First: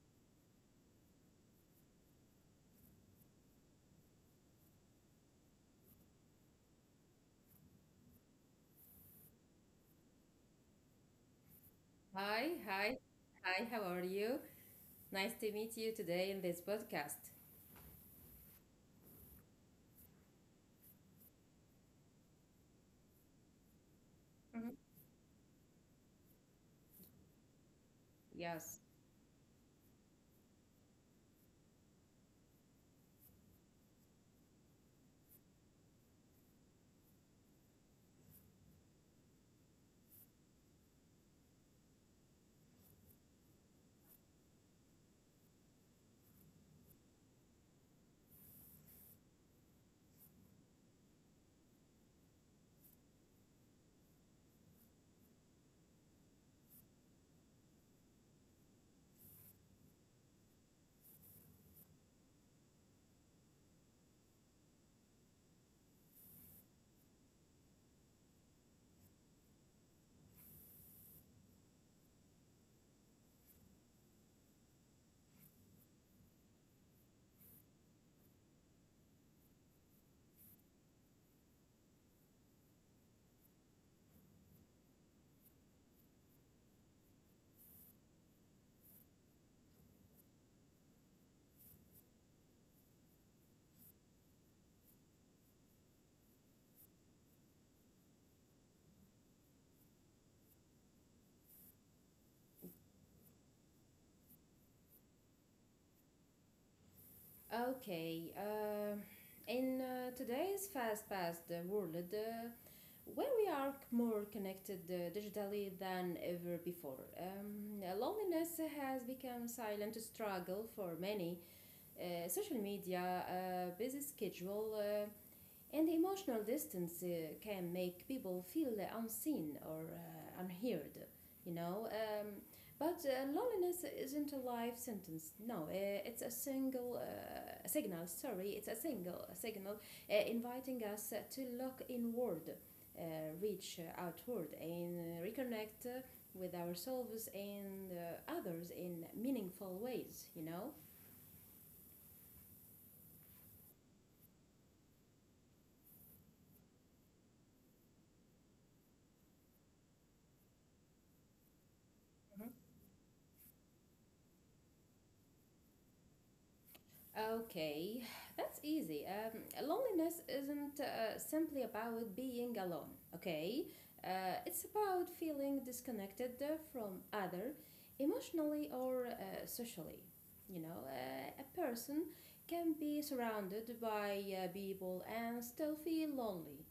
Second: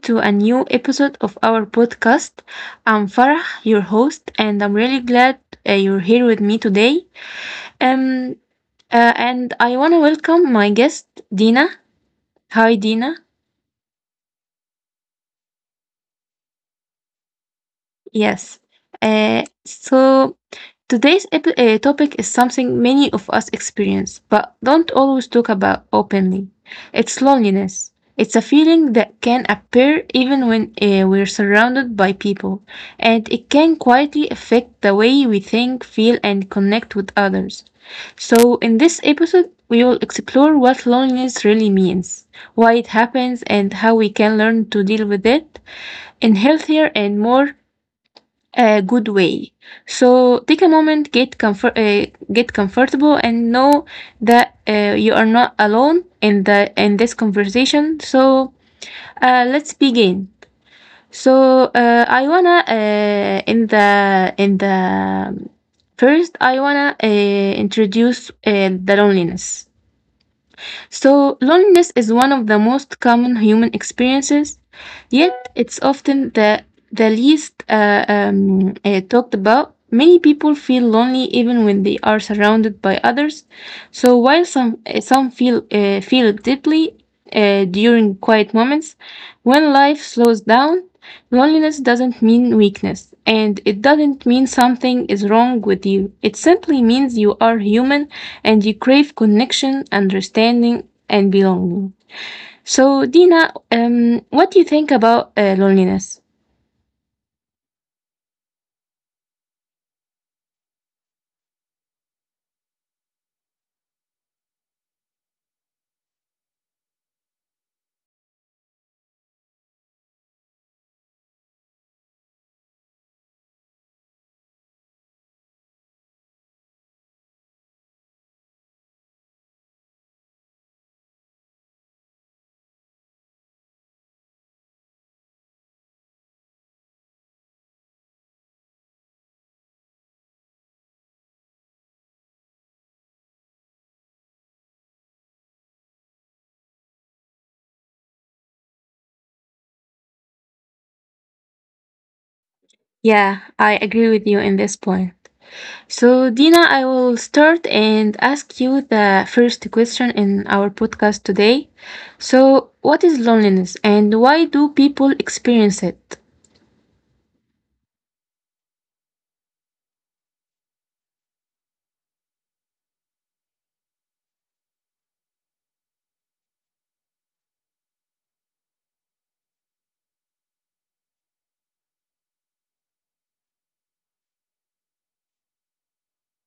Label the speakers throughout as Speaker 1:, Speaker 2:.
Speaker 1: to a new episode of our podcast. I'm Farah, your host, and I'm really glad you're here with me today. Um, and I want to welcome my guest, Dina.
Speaker 2: Hi,
Speaker 1: Hi,
Speaker 2: hi,
Speaker 1: Dina.
Speaker 2: hi, how are you? Nice to meet you today in this podcast.
Speaker 1: Yes. So today's topic is something many of us experience,
Speaker 2: Mhm.
Speaker 1: but don't always talk about openly. It's loneliness. It's a
Speaker 2: Yes.
Speaker 1: feeling that can appear even when we're surrounded by people, and it can quietly affect the way we think, feel, and connect with others. So, in this episode, we will explore what loneliness really means, why it happens, and how we can learn to deal with it in healthier and more a good way. So take a moment, get comfortable, and know that you are not alone in the in this conversation. So let's begin. So I wanna in the first, I wanna introduce the loneliness. So, loneliness is one of the most common human experiences, yet, it's often the least talked about. Many people feel lonely even when they are surrounded by others. So, while some feel it deeply during quiet moments, when life slows down, loneliness doesn't mean weakness, and it doesn't mean something is wrong with you. It simply means you are human and you crave connection, understanding, and belonging. So, Dina, what do you think about loneliness?
Speaker 2: Okay, in today's fast paced world, where we are more connected digitally than ever before, loneliness has become a silent struggle for many. Social media, busy schedule, and emotional distance can make people feel unseen or unheard, you know. But Loneliness isn't a life sentence. No, it's a single signal. Sorry, it's a single signal, inviting us to look inward, uh, reach outward, and reconnect with ourselves and others in meaningful ways.
Speaker 1: Yeah, I agree with you in this point. So, Dina, I will start and ask you the first question in our podcast today. So, what is loneliness and why do people experience it?
Speaker 2: Okay, that's easy. Loneliness isn't simply about being alone, okay? It's about feeling disconnected from other emotionally or socially. You know, a person can be surrounded by people and still feel lonely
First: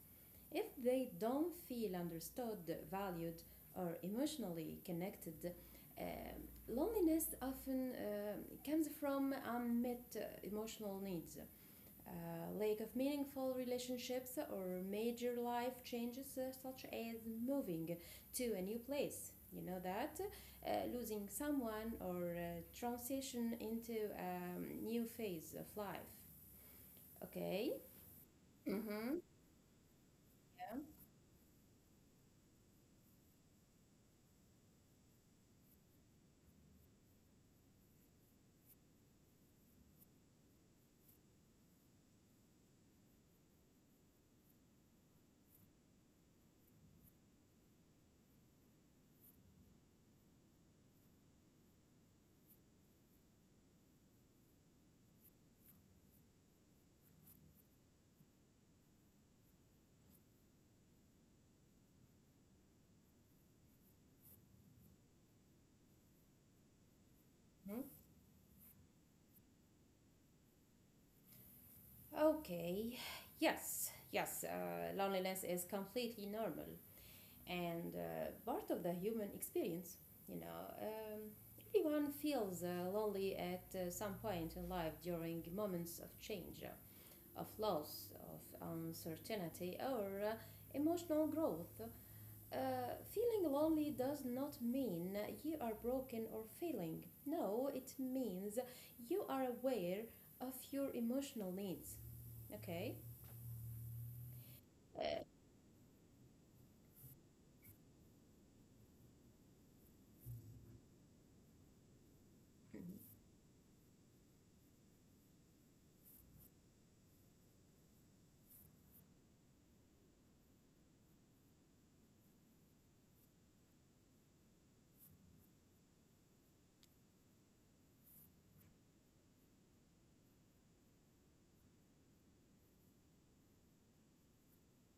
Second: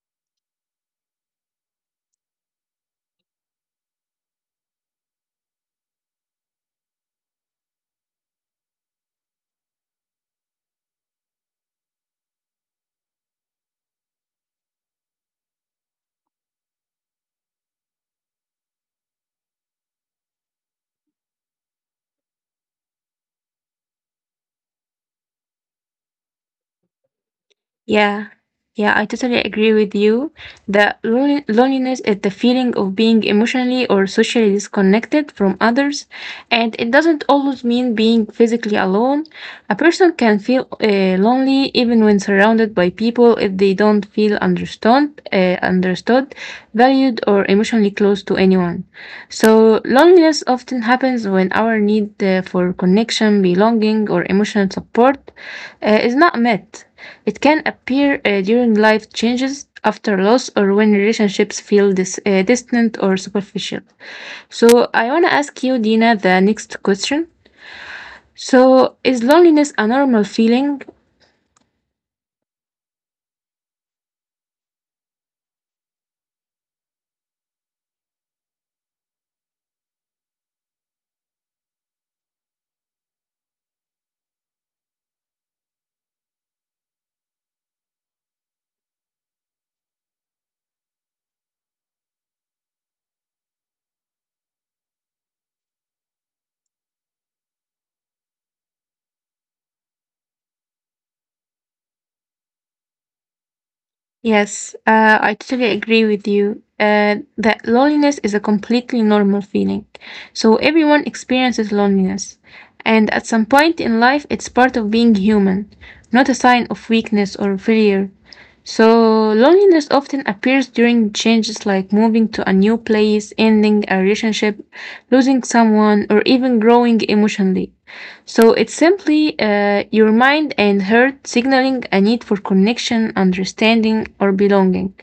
Speaker 2: if they don't feel understood, valued, or emotionally connected. um, Loneliness often comes from unmet emotional needs, uh, lack of meaningful relationships, or major life changes such as moving to a new place. You know that, losing someone or transition into a new phase of life. Okay.
Speaker 1: Yeah, yeah, I
Speaker 2: Mm-hmm.
Speaker 1: totally agree with you
Speaker 2: Yeah.
Speaker 1: that loneliness is the feeling of being emotionally or socially disconnected from others, and it doesn't always mean being physically alone. A person can feel lonely even when surrounded by people if they don't feel understood, valued, or emotionally close to anyone. So loneliness often happens when our need for connection, belonging, or emotional support is not met. It can appear during life changes, after loss, or when relationships feel distant or superficial. So, I want to ask you, Dina, the next question.
Speaker 2: Mhm.
Speaker 1: So, is loneliness a normal feeling?
Speaker 2: Okay, yes, yes, loneliness is completely normal and part of the human experience. You know, everyone feels lonely at some point in life, during moments of change, of loss, of uncertainty, or emotional growth. Feeling lonely does not mean you are broken or failing. No, it means you are aware of your emotional needs. Okay?
Speaker 1: Yes,
Speaker 2: Uh,
Speaker 1: I totally agree with you that loneliness is a completely normal feeling. So, everyone experiences loneliness. And at some point in life, it's part of being human, not a sign of weakness or failure. So, loneliness often appears during changes like moving to a new place, ending a relationship, losing someone, or even growing emotionally. So, it's simply your mind and heart signaling a need for connection, understanding, or belonging.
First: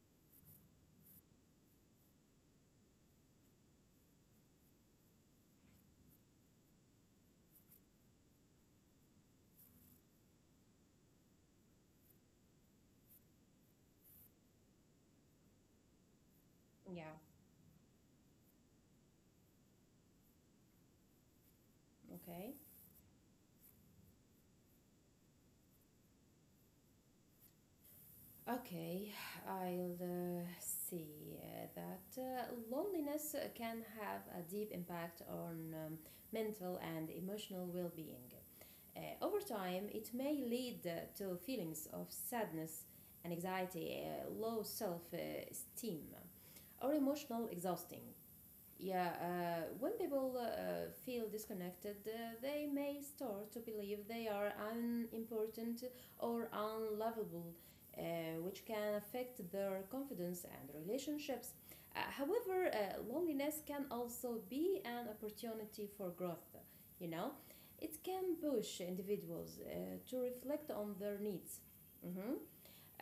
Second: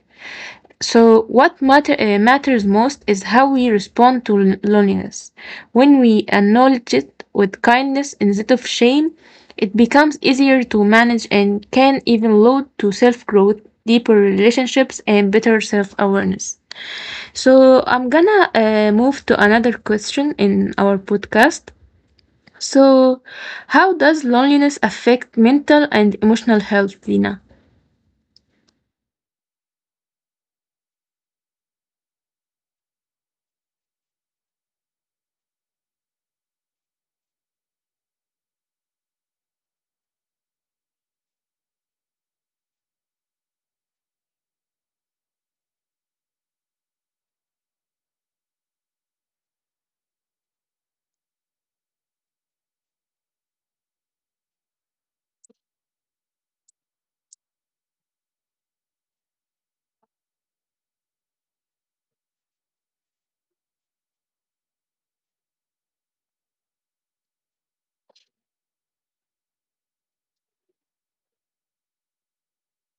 Speaker 1: So, matters most is how we respond to loneliness. When we acknowledge it with kindness instead of shame, it becomes easier to manage and can even lead to self growth, deeper relationships, and better self awareness.
Speaker 2: yeah,
Speaker 1: So, I'm gonna move to another question in our podcast.
Speaker 2: okay.
Speaker 1: So, how does loneliness affect mental and emotional health, Lina?
Speaker 2: Okay, I'll see that loneliness can have a deep impact on mental and emotional well being. Over time, it may lead to feelings of sadness and anxiety, low self esteem, or emotional exhausting. Yeah, when people feel disconnected, they may start to believe they are unimportant or unlovable, uh, which can affect their confidence and relationships. However, loneliness can also be an opportunity for growth, you know? It can push individuals to reflect on their needs, Mhm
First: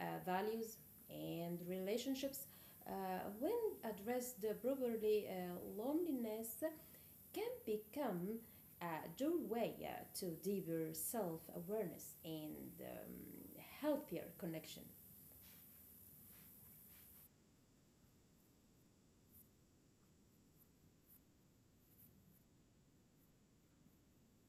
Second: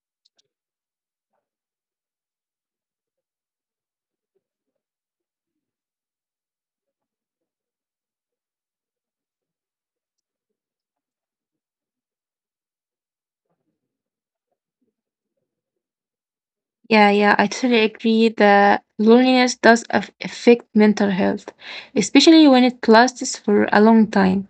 Speaker 2: values and relationships. When addressed properly, loneliness can become a doorway to deeper self awareness and healthier connection.
Speaker 1: Yeah, yeah, I totally agree that loneliness does affect mental health, especially when it lasts for a long time.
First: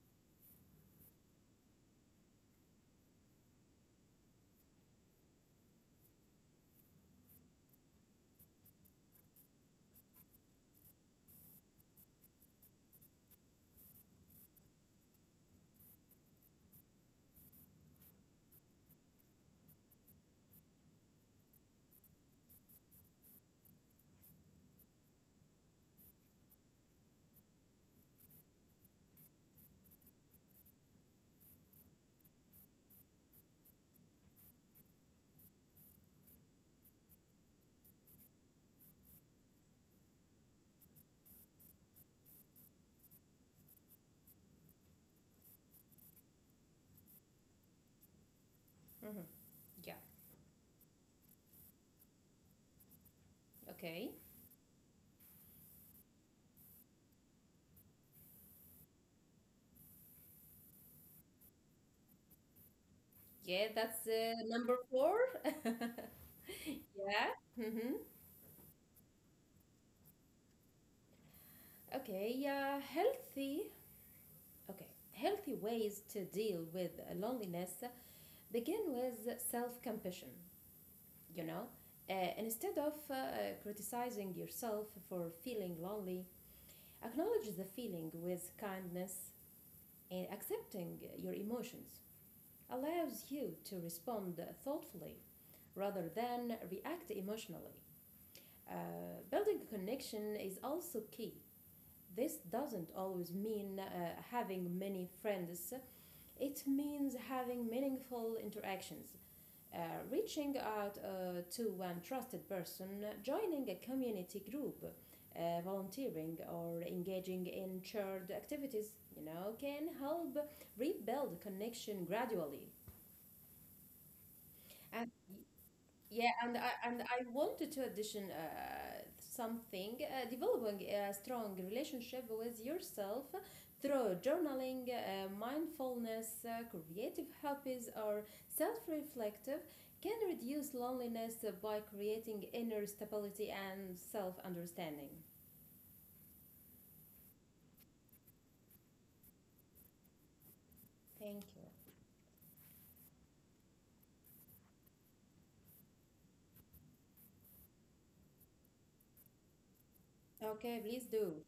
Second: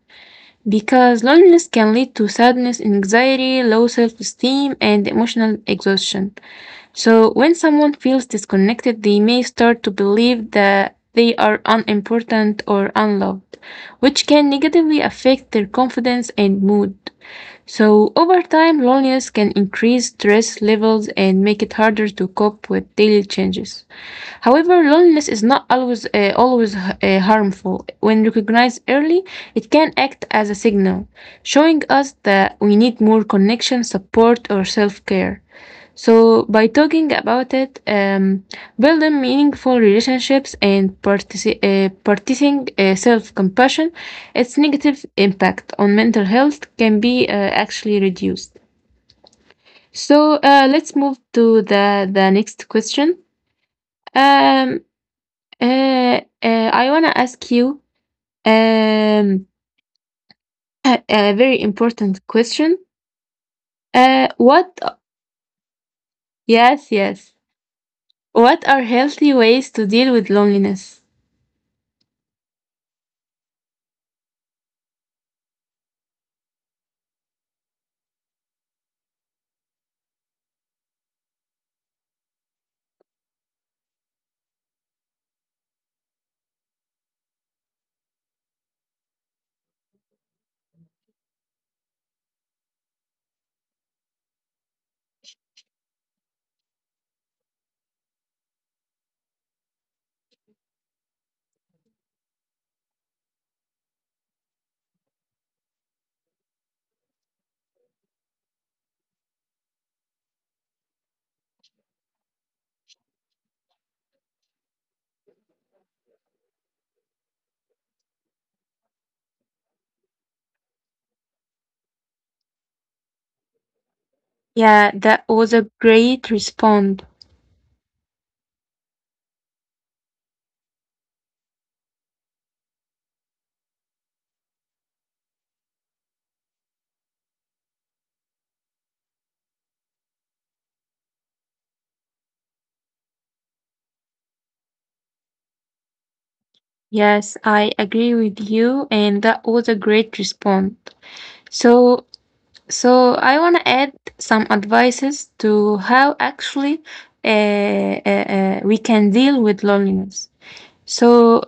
Speaker 1: Because loneliness can lead to sadness, anxiety, low self esteem, and emotional exhaustion. So, when someone feels disconnected, they may start to believe that they are unimportant or unloved, which can negatively affect their confidence and mood. So, over time, loneliness can increase stress levels and make it harder to cope with daily changes. However, loneliness is not always harmful. When recognized early, it can act as a signal, showing us that we need more connection, support, or self-care. So, by talking about it, building meaningful relationships and practicing self compassion, its negative impact on mental health can be actually reduced.
Speaker 2: Mhm. Yeah,
Speaker 1: So let's move to the next question.
Speaker 2: okay.
Speaker 1: Um, I want to ask you um, a very important question.
Speaker 2: Yeah, that's
Speaker 1: Uh,
Speaker 2: number
Speaker 1: what,
Speaker 2: four. Yeah.
Speaker 1: yes, yes.
Speaker 2: Mm-hmm.
Speaker 1: What are healthy ways to deal with loneliness?
Speaker 2: Okay, yeah, healthy. Okay, healthy ways to deal with loneliness begin with self compassion. you know and instead of criticizing yourself for feeling lonely, acknowledge the feeling with kindness. And accepting your emotions allows you to respond thoughtfully rather than react emotionally. Uh, building a connection is also key. This doesn't always mean having many friends. It means having meaningful interactions. uh, Reaching out to one trusted person, joining a community group, volunteering, or engaging in shared activities, you know, can help rebuild connection gradually.
Speaker 1: Yeah,
Speaker 2: And
Speaker 1: that was a great
Speaker 2: yeah, and I
Speaker 1: response.
Speaker 2: and I wanted to addition something: developing a strong relationship with yourself through journaling, mindfulness, creative hobbies, or self-reflective can reduce loneliness by creating inner stability and self-understanding.
Speaker 1: Yes, I agree with you, and that was a great response.
Speaker 2: Thank you.
Speaker 1: So, So, I want to add some advices to how actually we can deal with loneliness.
Speaker 2: Okay, please do.
Speaker 1: So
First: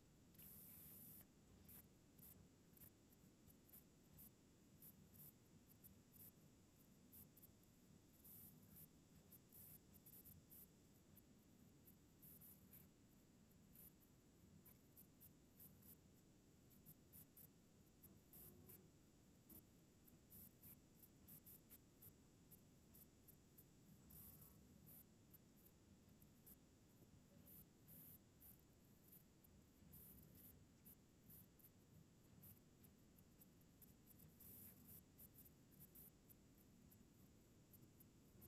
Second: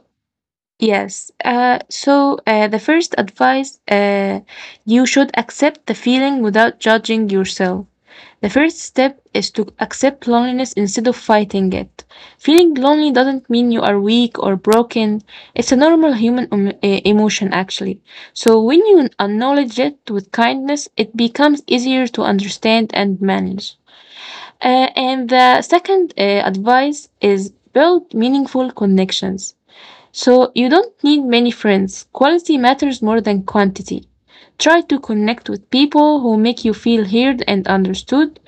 Speaker 1: yes, the first advice, you should accept the feeling without judging yourself. The first step is to accept loneliness instead of fighting it. Feeling lonely doesn't mean you are weak or broken. It's a normal human emotion, actually. So when you acknowledge it with kindness, it becomes easier to understand and manage. And the second advice is build meaningful connections. So you don't need many friends. Quality matters more than quantity. Try to connect with people who make you feel heard and understood.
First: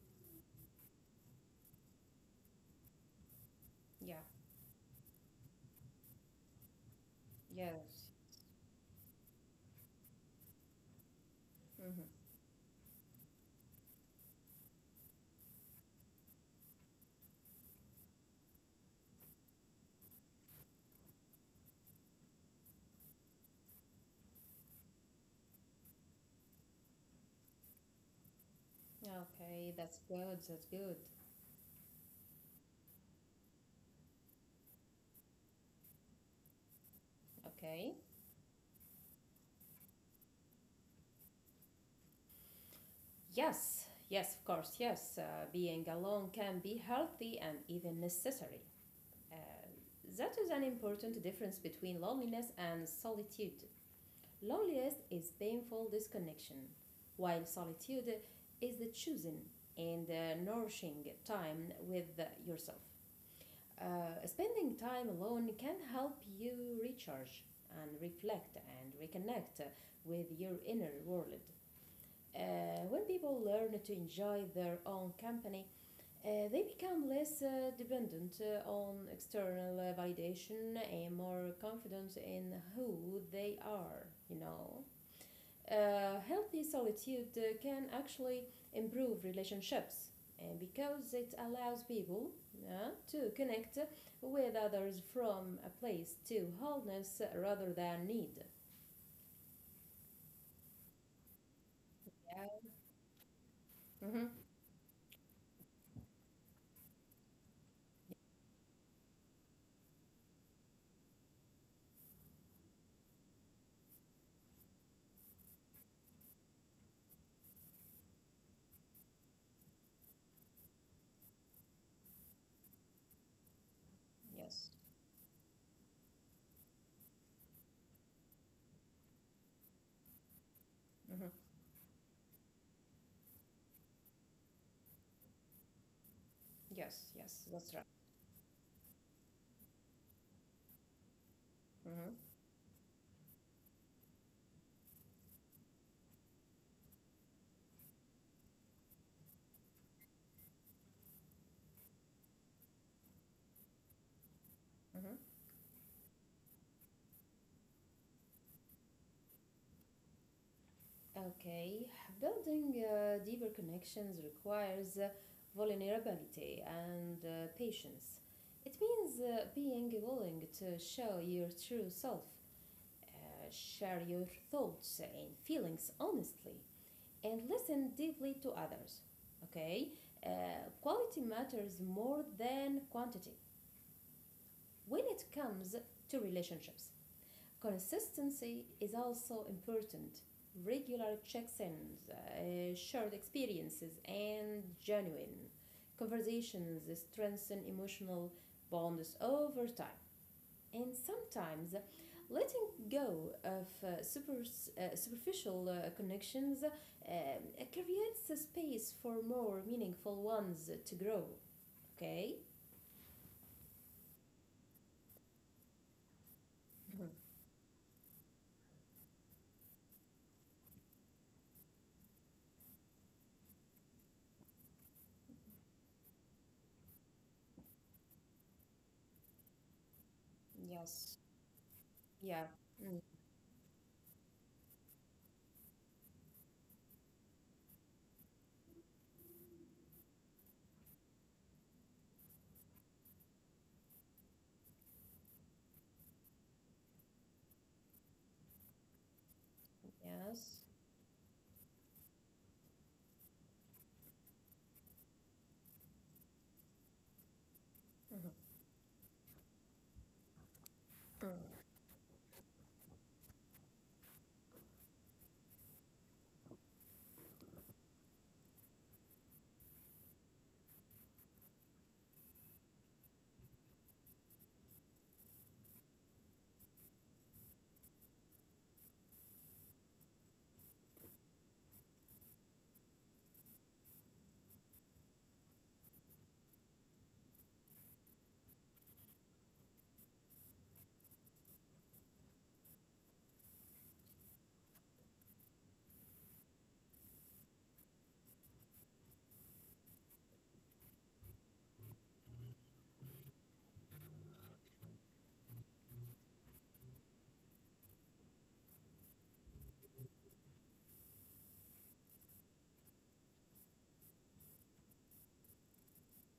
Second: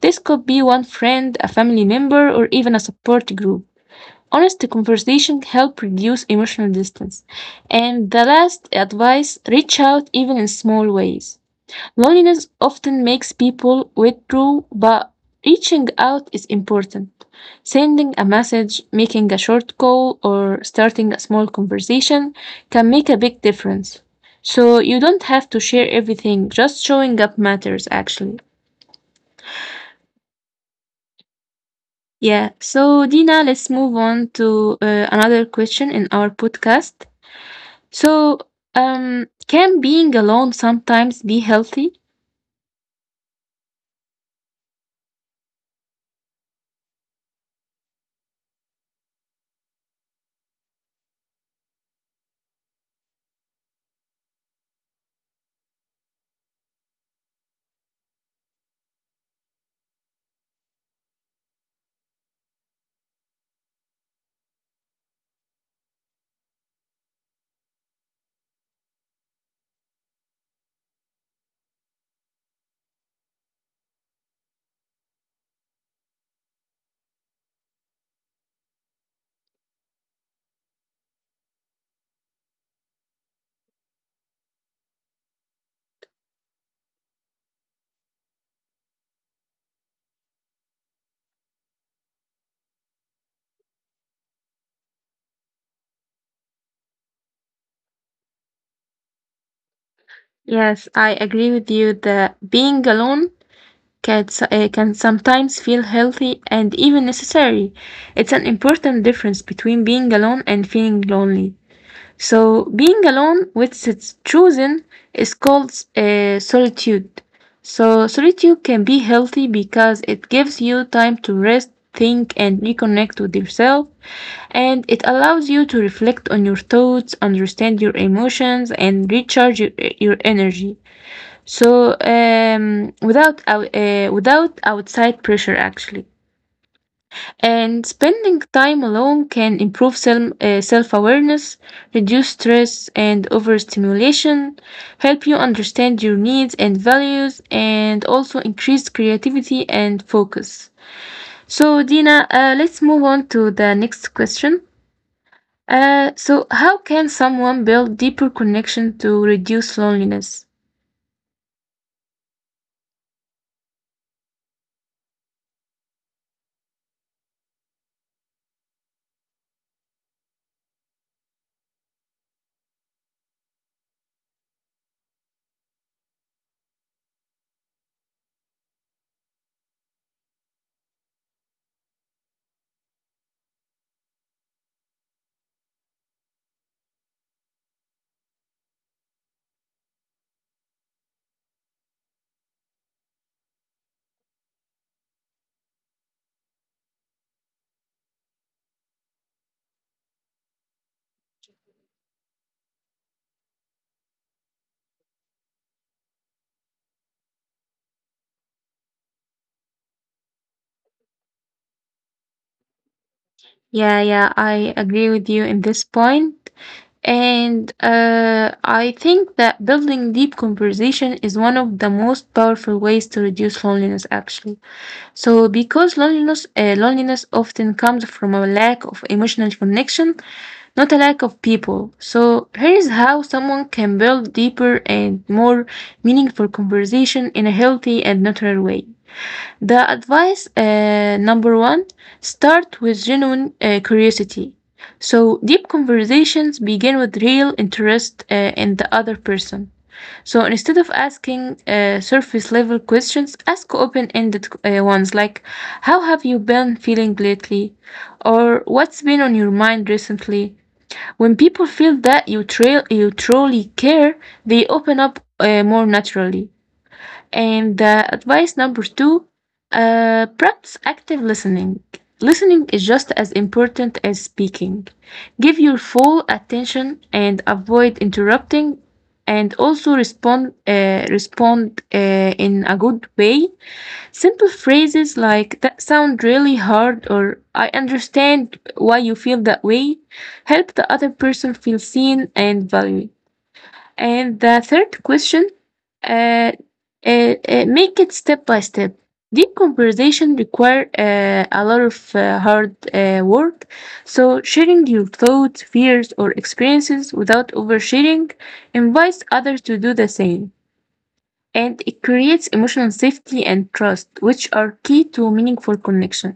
Speaker 1: This could be one friend, a family member, or even a support group.
Speaker 2: Yeah.
Speaker 1: Honest conversation help reduce emotional distance. And
Speaker 2: Yes.
Speaker 1: the last advice, reach out even in small ways.
Speaker 2: Mm-hmm.
Speaker 1: Loneliness often makes people withdraw, but reaching out is important. Sending a message, making a short call, or starting a small conversation can make a big difference. So you don't have to share everything, just showing up matters actually.
Speaker 2: Okay, that's good. That's good.
Speaker 1: Yeah, so Dina, let's move on to another question in our podcast.
Speaker 2: Okay.
Speaker 1: So, can being alone sometimes be healthy?
Speaker 2: Yes, yes, of course, yes. Being alone can be healthy and even necessary. Uh, that is an important difference between loneliness and solitude. Loneliness is painful disconnection, while solitude is the choosing and nourishing time with yourself. Spending time alone can help you recharge and reflect and reconnect with your inner world. When people learn to enjoy their own company, they become less dependent on external validation and more confident in who they are, you know. Healthy solitude can actually improve relationships, and because it allows people, yeah, to connect with others from a place to wholeness rather than need.
Speaker 1: Yes, I agree with you that
Speaker 2: Yeah.
Speaker 1: being alone
Speaker 2: Hmm.
Speaker 1: can sometimes feel healthy and even necessary. It's an important difference between being alone and feeling lonely. So, being alone, with it's chosen, is called solitude. So, solitude can be healthy because it gives you time to rest, think, and reconnect with yourself,
Speaker 2: Yes.
Speaker 1: and it allows you to reflect on your thoughts, understand your emotions, and recharge your energy.
Speaker 2: Hmm.
Speaker 1: So without outside pressure actually,
Speaker 2: Yes, yes, that's
Speaker 1: and
Speaker 2: right.
Speaker 1: spending time alone can improve self awareness,
Speaker 2: Mhm.
Speaker 1: reduce stress and overstimulation, help you understand your needs and values, and also increase creativity and focus. So Dina, let's move on to the next question.
Speaker 2: mhm.
Speaker 1: So how can someone build deeper connection to reduce loneliness?
Speaker 2: Okay, building deeper connections requires vulnerability and patience. It means being willing to show your true self, share your thoughts and feelings honestly, and listen deeply to others. Okay. Uh, quality matters more than quantity when it comes to relationships. Consistency is also important. Regular check ins, shared experiences, and genuine conversations strengthen emotional bonds over time. And sometimes letting go of super, superficial connections creates a space for more meaningful ones to grow. Okay?
Speaker 1: Yeah, yeah, I agree with you in this point.
Speaker 2: Mhm.
Speaker 1: And I think that building deep conversation is one of the most powerful ways to reduce loneliness, actually. So, because loneliness often comes from a lack of emotional connection, not a
Speaker 2: Yes.
Speaker 1: lack of people.
Speaker 2: Yeah.
Speaker 1: So, here is
Speaker 2: Mm.
Speaker 1: how someone can build deeper and more meaningful conversation in a healthy and natural way. The advice number one, start with genuine curiosity. So, deep conversations begin with real interest in the other person. So,
Speaker 2: Yes.
Speaker 1: instead of asking surface level questions, ask open ended ones like, how have you been feeling lately?
Speaker 2: Mhm.
Speaker 1: Or, what's been on your mind recently? When
Speaker 2: Mm.
Speaker 1: people feel that you truly care, they open up more naturally. And advice number two, practice active listening. Listening is just as important as speaking. Give your full attention and avoid interrupting, and also respond in a good way. Simple phrases like that sound really hard or I understand why you feel that way help the other person feel seen and valued. And the third question, uh, make it step by step. Deep conversation require a lot of hard work. So sharing your thoughts, fears, or experiences without oversharing invites others to do the same, and it creates emotional safety and trust, which are key to meaningful connection.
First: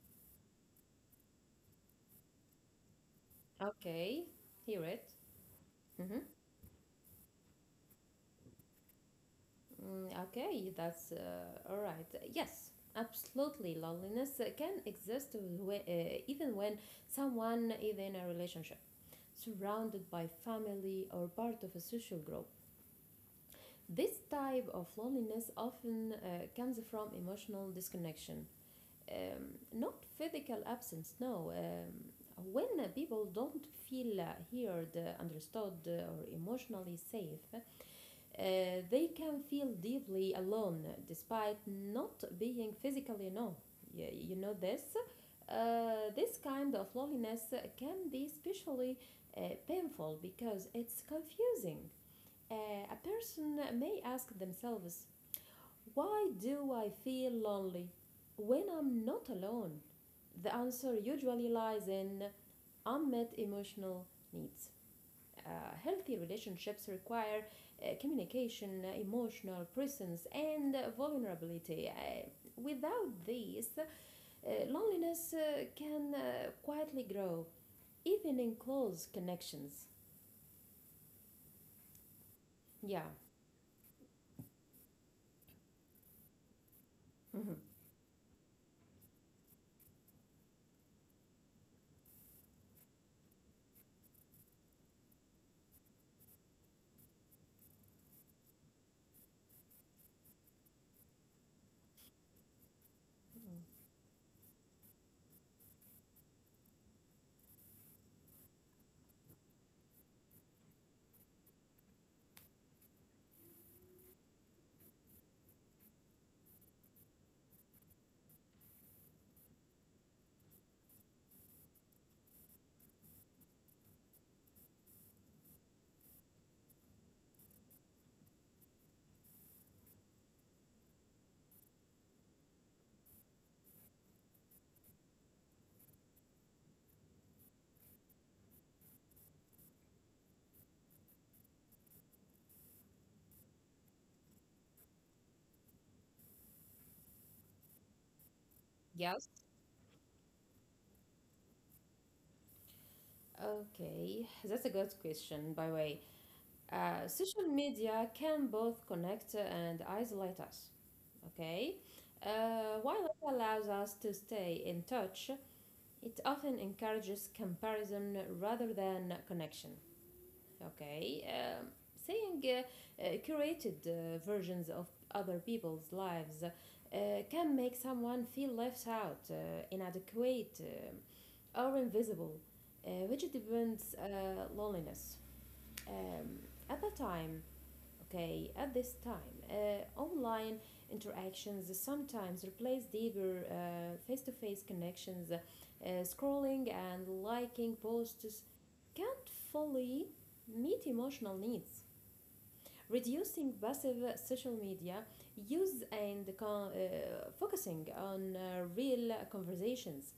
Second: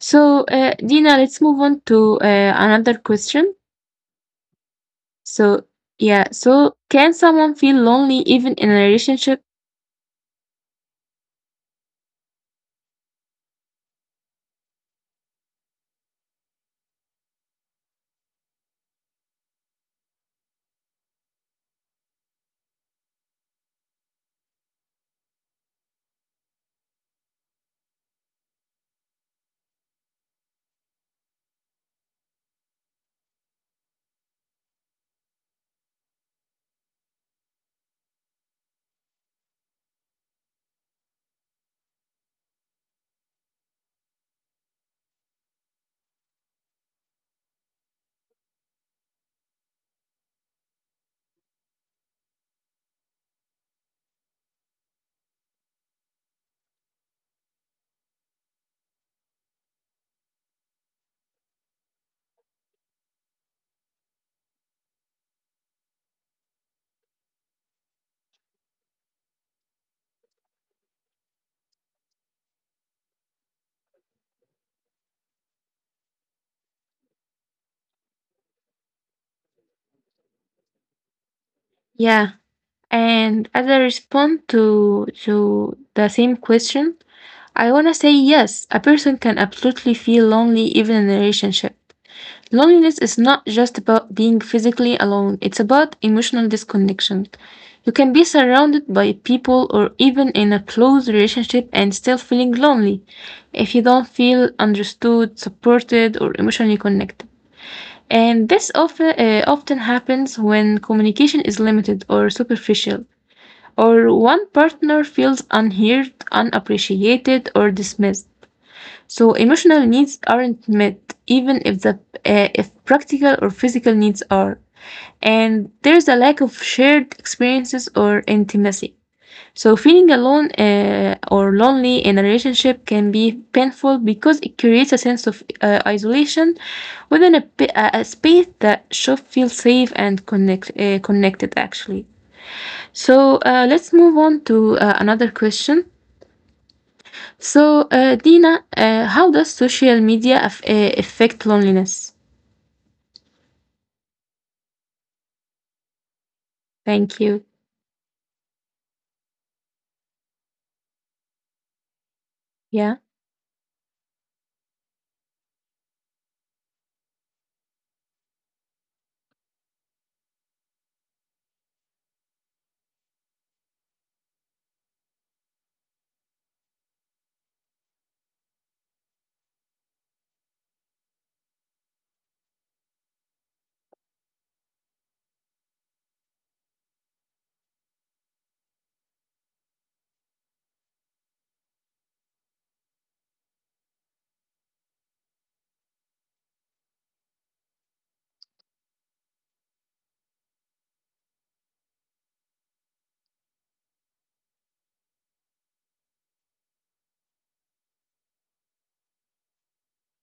Speaker 1: So, Dina, let's move on to another question.
Speaker 2: Okay, hear it.
Speaker 1: So,
Speaker 2: Mm-hmm.
Speaker 1: yeah, so can someone feel lonely even in a relationship?
Speaker 2: Okay, that's all right. Yes, absolutely. Loneliness can exist, even when someone is in a relationship, surrounded by family or part of a social group. This type of loneliness often comes from emotional disconnection, um, not physical absence, no. When people don't feel heard, understood, or emotionally safe, they can feel deeply alone despite not being physically known. Y- You know this? This kind of loneliness can be especially painful because it's confusing. A person may ask themselves, why do I feel lonely when I'm not alone? The answer usually lies in unmet emotional needs. Healthy relationships require communication, emotional presence, and vulnerability. Without these, loneliness can quietly grow, even in close connections.
Speaker 1: Yeah.
Speaker 2: Yeah.
Speaker 1: And as I respond to the same question,
Speaker 2: Mhm.
Speaker 1: I wanna say yes, a person can absolutely feel lonely even in a relationship. Loneliness is not just about being physically alone, it's about emotional disconnection. You can be surrounded by people or even in a close relationship and still feeling lonely if you don't feel understood, supported, or emotionally connected. And this often happens when communication is limited or superficial or one partner feels unheard, unappreciated, or dismissed. So emotional needs aren't met, even if the if practical or physical needs are. And there's a lack of shared experiences or intimacy. So feeling alone or lonely in a relationship can be painful because it creates a sense of isolation within a, pa- a space that should feel safe and connected actually. So let's move on to another question. So, Dina,
Speaker 2: Yes.
Speaker 1: how does social media affect loneliness?
Speaker 2: Okay, that's a good question, by the way.
Speaker 1: Thank you.
Speaker 2: Social media can both connect and isolate us, okay?
Speaker 1: Yeah,
Speaker 2: While it allows us to stay in touch, it often encourages comparison rather than connection. Okay, seeing curated versions of other people's lives can make someone feel left out, inadequate, or invisible, which deepens loneliness. Um, at the time, Okay, at this time, online interactions sometimes replace deeper face-to-face connections. Scrolling and liking posts can't fully meet emotional needs. Reducing passive social media use and focusing on real conversations,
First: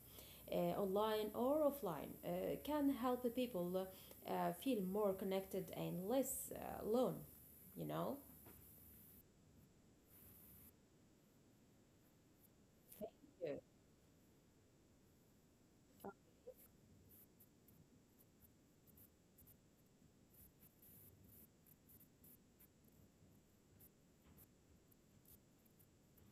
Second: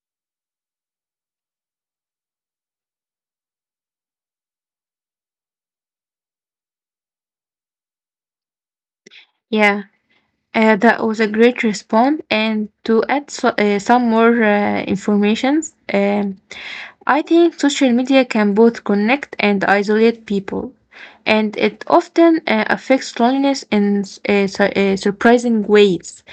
Speaker 2: uh, online or offline, can help people feel more connected and less alone. You know.
Speaker 1: yeah. That was a great response. And to add so,
Speaker 2: Yeah.
Speaker 1: some more informations, I think social media can both connect and isolate people, and it often affects loneliness in surprising ways.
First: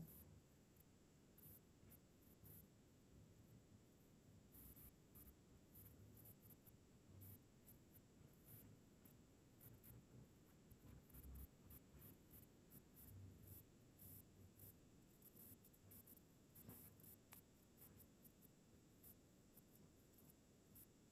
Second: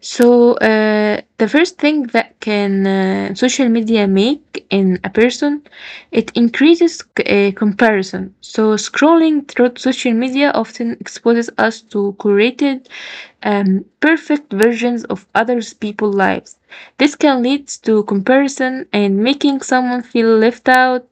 Speaker 1: So, the first thing that can social media make in a person, it increases comparison. So, scrolling through social media often exposes us to curated, perfect versions of others' people's lives. This can lead to comparison and making someone feel left out,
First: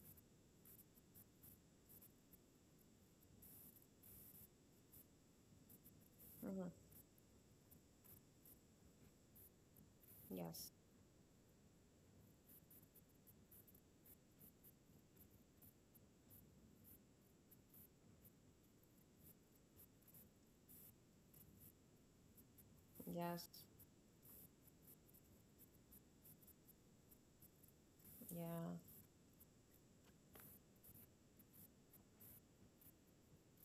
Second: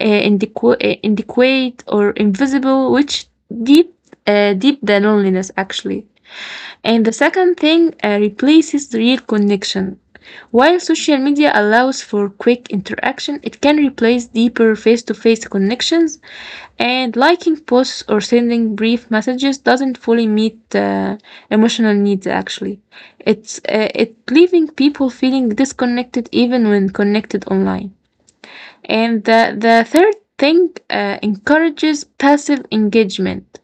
Speaker 1: uh, inadequate, or invisible, which deep, deep the loneliness actually.
Speaker 2: Mm-hmm.
Speaker 1: And the second thing replaces the real connection.
Speaker 2: Yes.
Speaker 1: While social media allows for quick interaction, it can replace deeper face to face connections, and liking posts or sending brief messages doesn't fully meet emotional needs actually.
Speaker 2: Yes.
Speaker 1: It leaving people feeling disconnected even when connected online.
Speaker 2: Yeah.
Speaker 1: And the third thing encourages passive engagement.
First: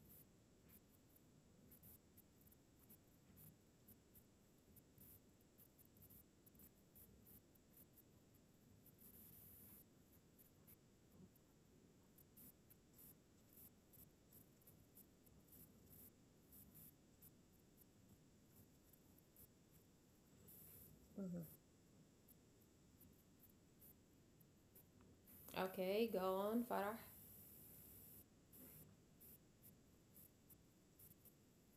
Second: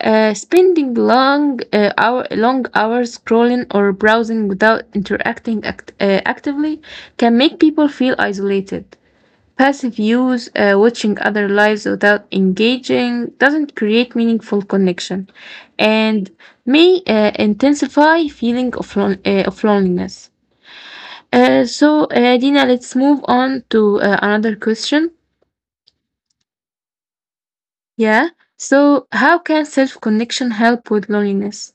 Speaker 1: Spending long hours scrolling or browsing without interacting actively can make people feel isolated. Passive use, watching other lives without engaging, doesn't create meaningful connection, and may intensify feeling of, of loneliness.
Speaker 2: Mm-hmm.
Speaker 1: Dina, let's move on to another question.
Speaker 2: Okay, go on, Farah.
Speaker 1: Yeah. So, how can self connection help with loneliness?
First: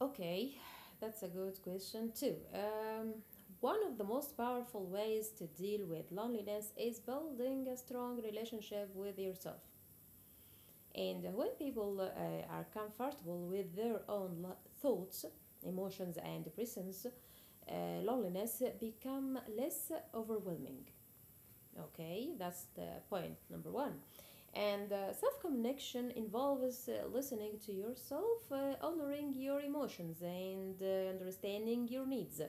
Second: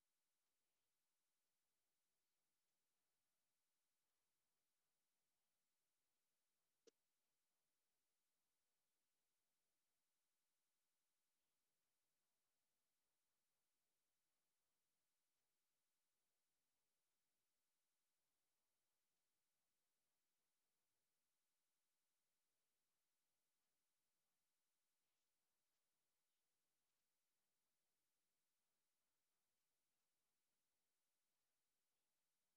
Speaker 2: Okay, that's a good question too. One of the most powerful ways to deal with loneliness is building a strong relationship with yourself. And when people are comfortable with their own thoughts, emotions, and presence, uh, loneliness become less overwhelming. Okay, that's the point number one. And self connection involves listening to yourself, honoring your emotions, and understanding your needs.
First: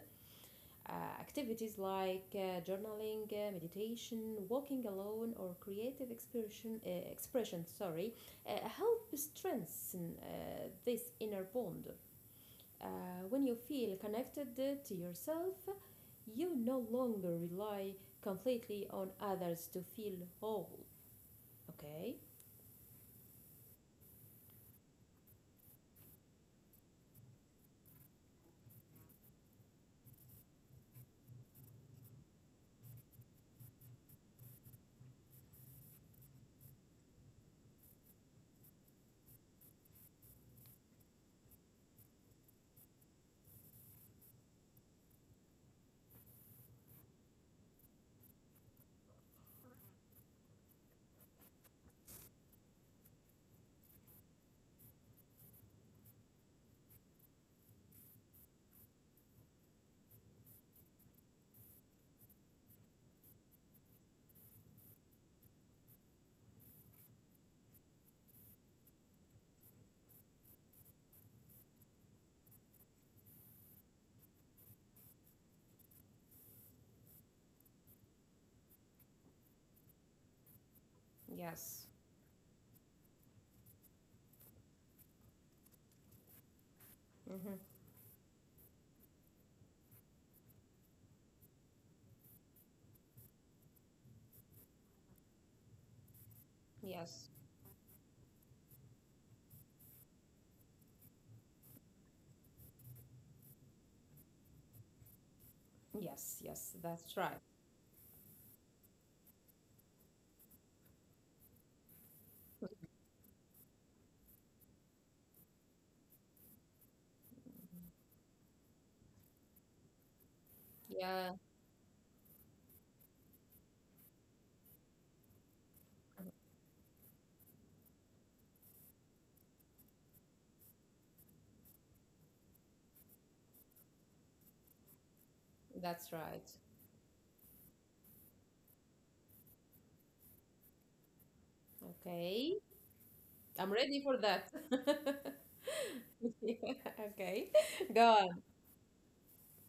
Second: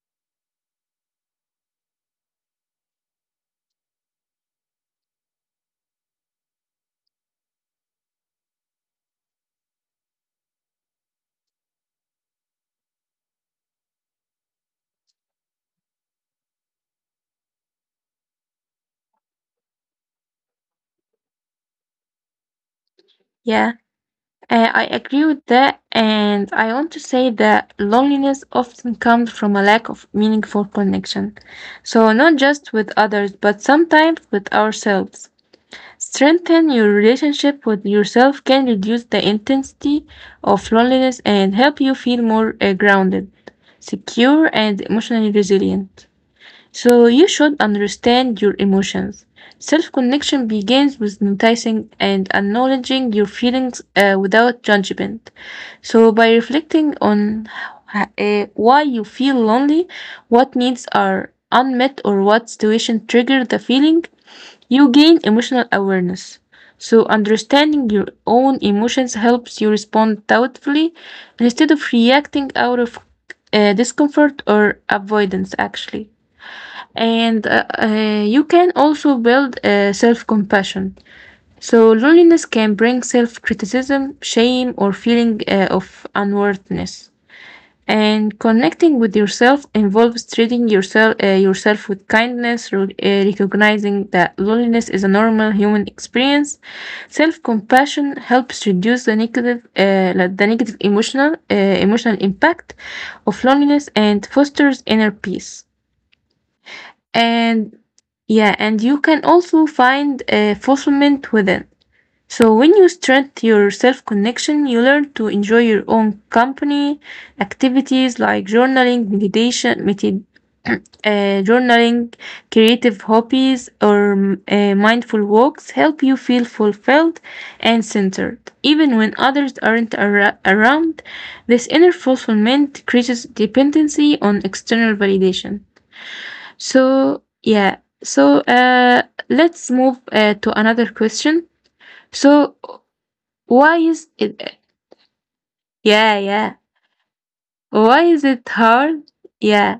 Speaker 2: Activities like journaling, meditation, walking alone, or creative expression, sorry, help strengthen this inner bond. Uh, when you feel connected to yourself, you no longer rely completely on others to feel whole, okay?
Speaker 1: Yeah. I agree with that, and I want to say that loneliness often comes from a lack of meaningful connection. So, not just with others, but sometimes with ourselves. Strengthen your relationship with yourself can reduce the intensity of loneliness and help you feel more grounded, secure, and emotionally resilient. So you should understand your emotions. Self connection begins with noticing and acknowledging your feelings without judgment. So by reflecting on why you feel lonely, what needs are unmet, or what situation triggered the feeling, you gain emotional awareness. So understanding your own emotions helps you respond thoughtfully instead of reacting out of discomfort or avoidance actually. And you can also build self compassion.
Speaker 2: Yes.
Speaker 1: So, loneliness can bring self criticism, shame, or feeling of unworthiness.
Speaker 2: Mm-hmm.
Speaker 1: And connecting with yourself involves treating yourself with kindness, recognizing that loneliness is a normal human experience.
Speaker 2: Yes.
Speaker 1: Self compassion helps reduce the negative, like the negative emotional impact of loneliness and fosters inner peace.
Speaker 2: Yes, yes, that's right.
Speaker 1: And yeah, and you can also find fulfillment within. So when you strengthen your self-connection, you learn to enjoy your own company, activities like journaling,
Speaker 2: Yeah,
Speaker 1: journaling, creative hobbies, or mindful walks help you feel fulfilled and centered. Even when others aren't ar- around, this inner fulfillment decreases dependency on external validation.
Speaker 2: that's right.
Speaker 1: So yeah, so let's move to another question. So
Speaker 2: Okay.
Speaker 1: why
Speaker 2: I'm
Speaker 1: is
Speaker 2: ready for
Speaker 1: it?
Speaker 2: that.
Speaker 1: Yeah, yeah.
Speaker 2: Yeah, okay.
Speaker 1: Why
Speaker 2: Go
Speaker 1: is it
Speaker 2: on.
Speaker 1: hard? Yeah.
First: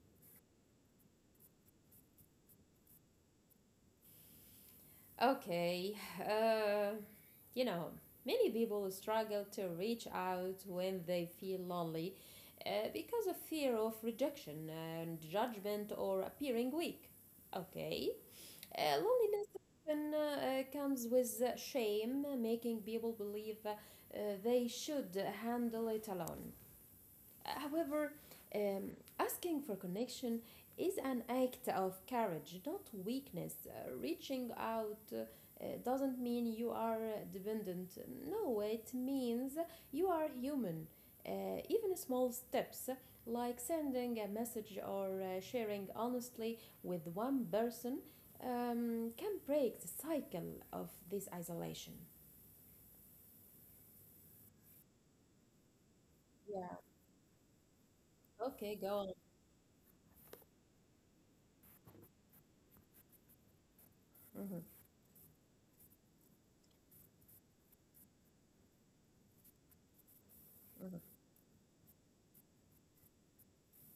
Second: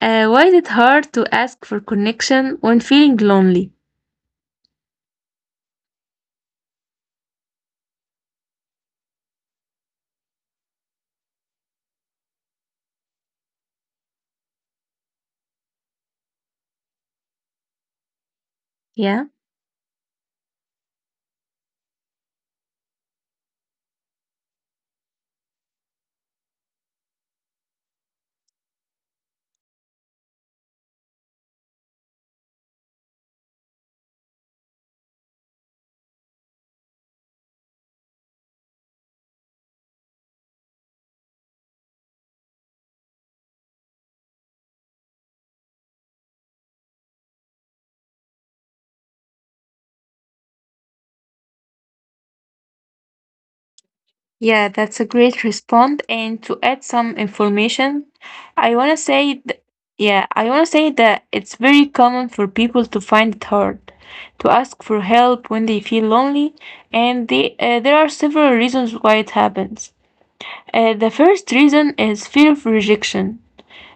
Speaker 1: Why is it hard to ask for connection when feeling lonely?
Speaker 2: Okay. Uh, you know, many people struggle to reach out when they feel lonely because of fear of rejection and judgment or appearing weak. Okay. Uh,
Speaker 1: Yeah.
Speaker 2: loneliness often uh, uh, comes with shame, making people believe uh, they should handle it alone. However, um, asking for connection is an act of courage, not weakness. Reaching out doesn't mean you are dependent. No, it means you are human. Even small steps like sending a message or sharing honestly with one person can break the cycle of this isolation.
Speaker 1: Yeah, that's a great response. And to
Speaker 2: Yeah.
Speaker 1: add some information, I
Speaker 2: Okay, go
Speaker 1: want to
Speaker 2: on.
Speaker 1: say. Yeah, I want to say that it's very common for people to find it hard to
Speaker 2: Hmm.
Speaker 1: ask for help when they feel lonely, and there are several reasons why it happens. The
Speaker 2: Hmm.
Speaker 1: first reason is fear of rejection.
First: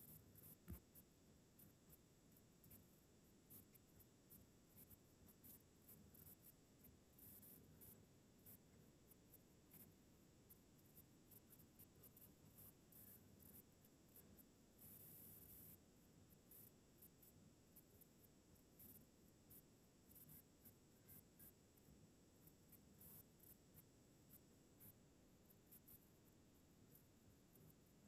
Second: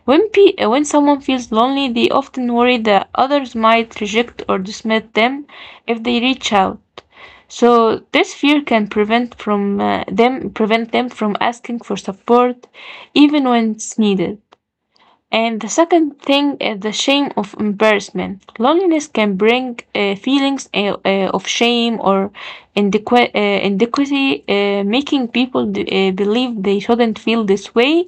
Speaker 1: When someone feels lonely, they often worry that others might reject or dismiss them if they reach out. So this fear can prevent them from asking for support, even when it's needed. And the second thing is the shame of embarrassment. Loneliness can bring feelings of shame or inadequacy, making people believe they shouldn't feel this way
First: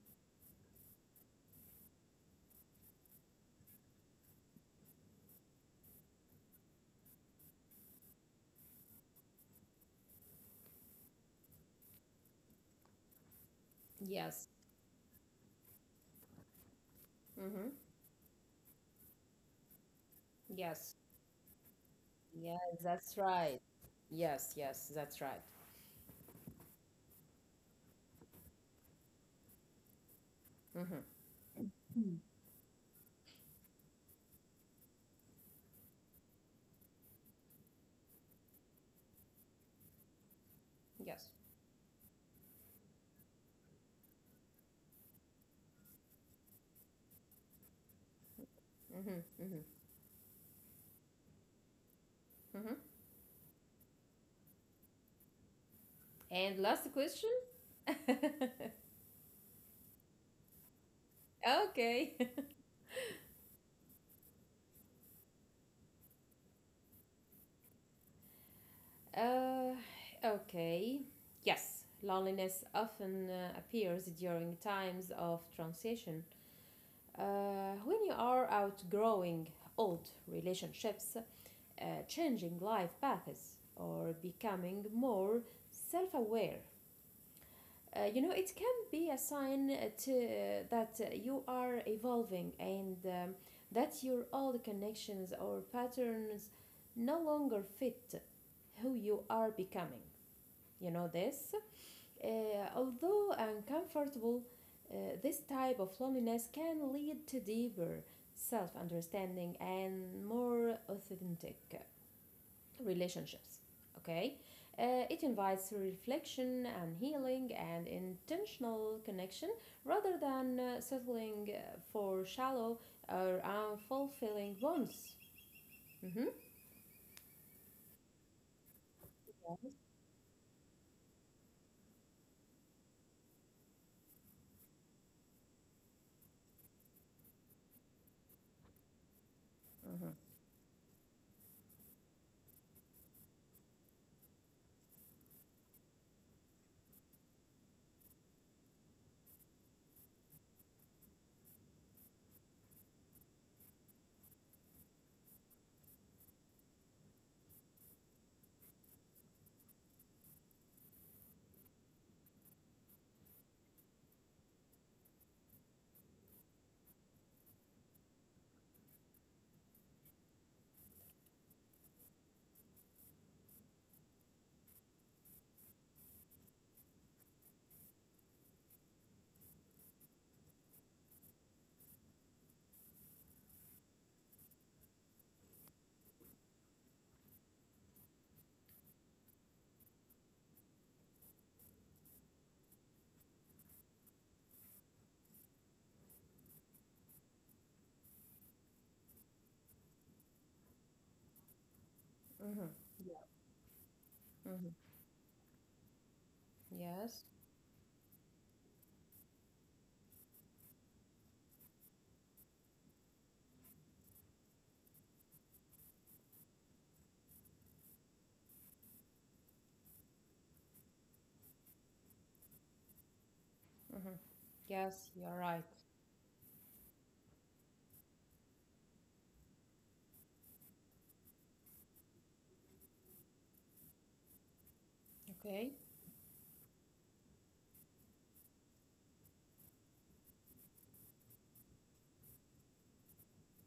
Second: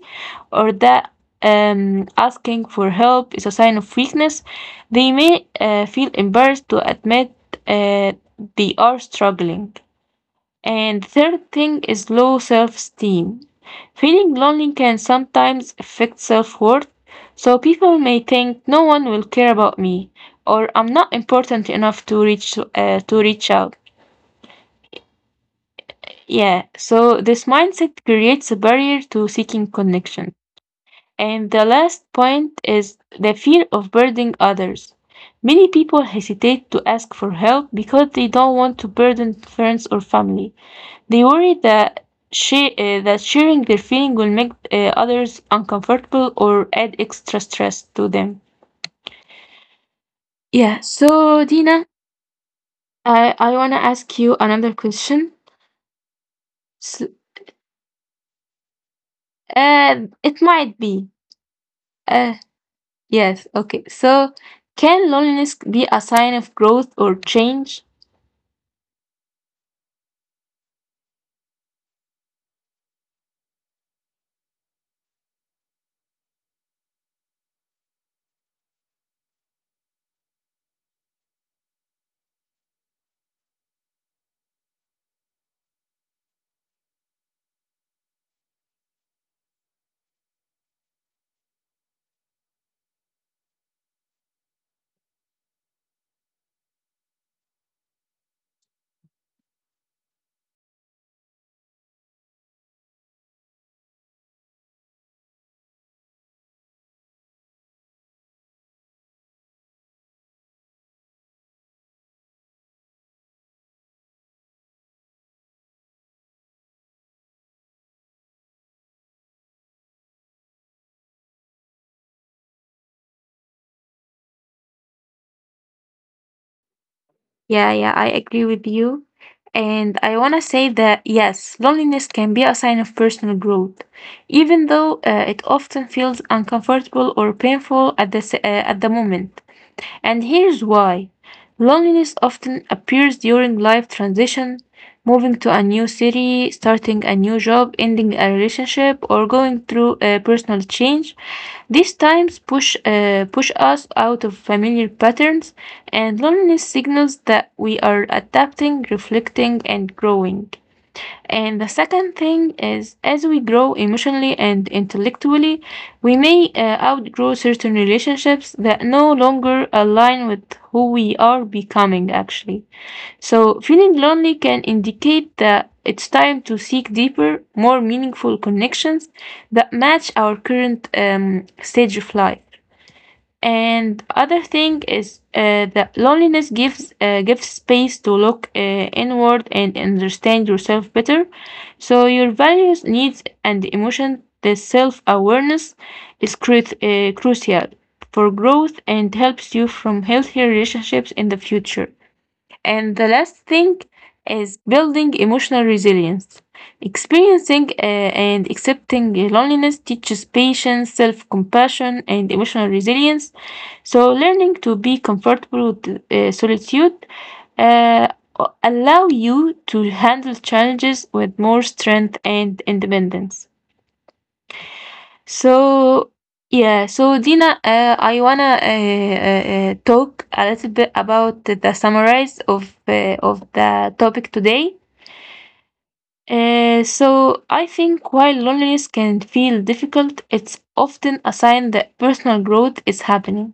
Speaker 1: or that asking for help is a sign of weakness. They may feel embarrassed to admit uh, they are struggling. And third thing is low self esteem. Feeling
Speaker 2: Yes.
Speaker 1: lonely can sometimes affect self worth, so
Speaker 2: Hmm.
Speaker 1: people may think no one will care about me or I'm
Speaker 2: Yes.
Speaker 1: not important enough to
Speaker 2: Yes, that's
Speaker 1: reach
Speaker 2: right.
Speaker 1: out.
Speaker 2: Yes, yes, that's right.
Speaker 1: Yeah, so this mindset creates a barrier to seeking connection.
Speaker 2: Mm-hmm.
Speaker 1: And the last point is the fear of burdening others. Many people hesitate to ask for help because they don't want to burden friends or family. They
Speaker 2: Yes.
Speaker 1: worry that she that sharing their feeling will make others uncomfortable or add extra stress to them.
Speaker 2: Mm-hmm. Mm-hmm.
Speaker 1: Yeah, so Dina,
Speaker 2: Mm-hmm.
Speaker 1: I want to ask you another question.
Speaker 2: And last
Speaker 1: S
Speaker 2: question.
Speaker 1: uh, it might be.
Speaker 2: Okay.
Speaker 1: Uh, yes, okay. So, can loneliness be a sign of growth or change?
Speaker 2: uh, okay. Yes, loneliness often appears during times of transition. When you are outgrowing old relationships, changing life paths, or becoming more self aware, you know, it can be a sign that you are evolving and that your old connections or patterns no longer fit who you are becoming. You know this? Uh, although uncomfortable, this type of loneliness can lead to deeper self understanding and more authentic relationships. Okay, it invites reflection and healing and intentional connection rather than settling for shallow or unfulfilling ones. Mm-hmm.
Speaker 1: Yeah, yeah, I agree with you. And I want to say that yes, loneliness can be a sign of personal growth, even though it often feels uncomfortable or painful at the moment.
Speaker 2: Mm-hmm.
Speaker 1: And here's why loneliness often appears during life transition, moving to a new city, starting a new job, ending a relationship, or going through a personal change. These times push us out of familiar patterns, and loneliness signals that we are adapting, reflecting, and growing. And the second thing is, as we grow emotionally and intellectually, we may outgrow certain relationships that no longer align with who we are becoming, actually. So, feeling lonely can indicate that it's time to seek deeper, more meaningful connections that match our current stage of life. And other thing is that loneliness gives space to look inward and understand yourself better. So your values, needs, and emotion, the self awareness is crucial for growth and helps you from healthier relationships in the future.
Speaker 2: Mm-hmm.
Speaker 1: And the last thing is
Speaker 2: Mm-hmm.
Speaker 1: building emotional resilience.
Speaker 2: Yes.
Speaker 1: Experiencing and accepting loneliness teaches patience, self compassion, and emotional resilience. So, learning to be comfortable with solitude uh, allow you to handle challenges with more strength and independence.
Speaker 2: Mm-hmm. Yes, you're right.
Speaker 1: So yeah, so Dina, I wanna talk a little bit about the summaries of the topic today.
Speaker 2: Okay.
Speaker 1: So I think while loneliness can feel difficult, it's often a sign that personal growth is happening.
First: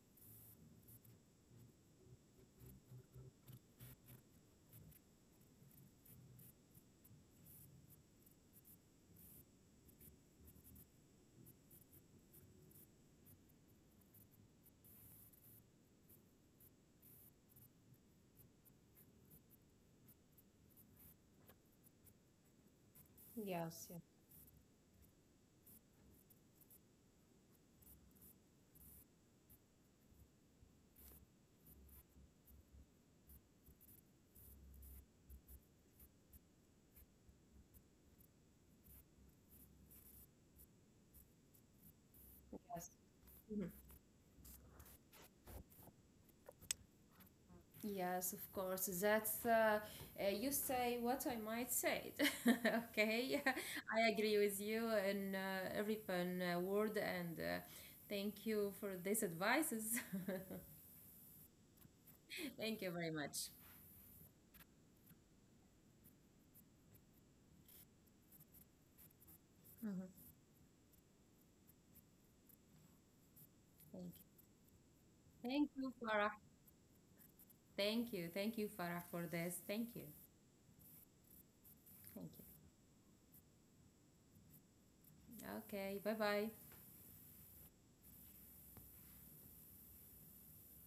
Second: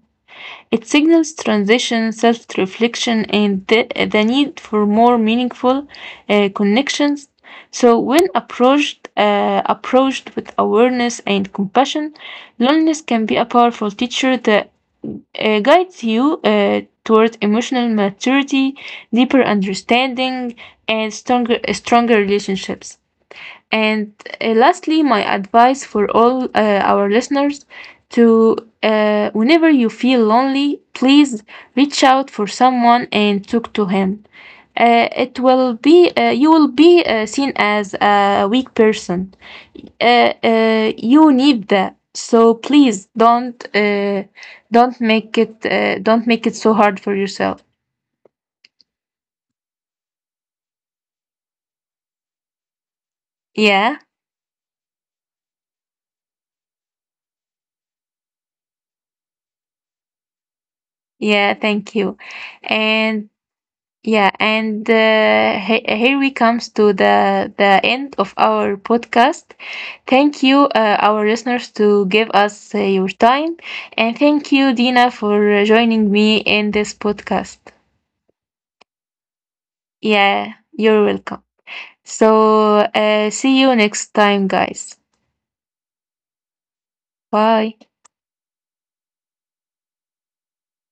Speaker 1: It signals transition, self reflection, and the need for more meaningful connections. So, when approached with awareness and compassion, loneliness can be a powerful teacher that guides you toward emotional maturity, deeper understanding, and stronger relationships.
Speaker 2: Yes. Yeah.
Speaker 1: And lastly, my advice for all our listeners to whenever you feel lonely, please reach out for someone and talk to him. It will be you will be seen as a weak person. You need that. So
Speaker 2: Yes.
Speaker 1: please
Speaker 2: Mhm.
Speaker 1: don't make it so hard for yourself.
Speaker 2: Yes, of course. That's you say what I might say. Okay,
Speaker 1: Yeah,
Speaker 2: I agree with you in every fun word, and thank you for these advices.
Speaker 1: yeah. Thank you.
Speaker 2: Thank you very
Speaker 1: And
Speaker 2: much.
Speaker 1: yeah, and here we comes to the end of our podcast.
Speaker 2: Mhm.
Speaker 1: Thank you, our listeners, to give us your time,
Speaker 2: Thank you.
Speaker 1: and thank you, Dina, for
Speaker 2: Thank you,
Speaker 1: joining me
Speaker 2: Farah.
Speaker 1: in this podcast.
Speaker 2: Thank you. Thank you, Farah, for this. Thank you.
Speaker 1: Yeah, you're welcome.
Speaker 2: Thank you.
Speaker 1: So, see you next time, guys.
Speaker 2: Okay, bye bye.
Speaker 1: Bye.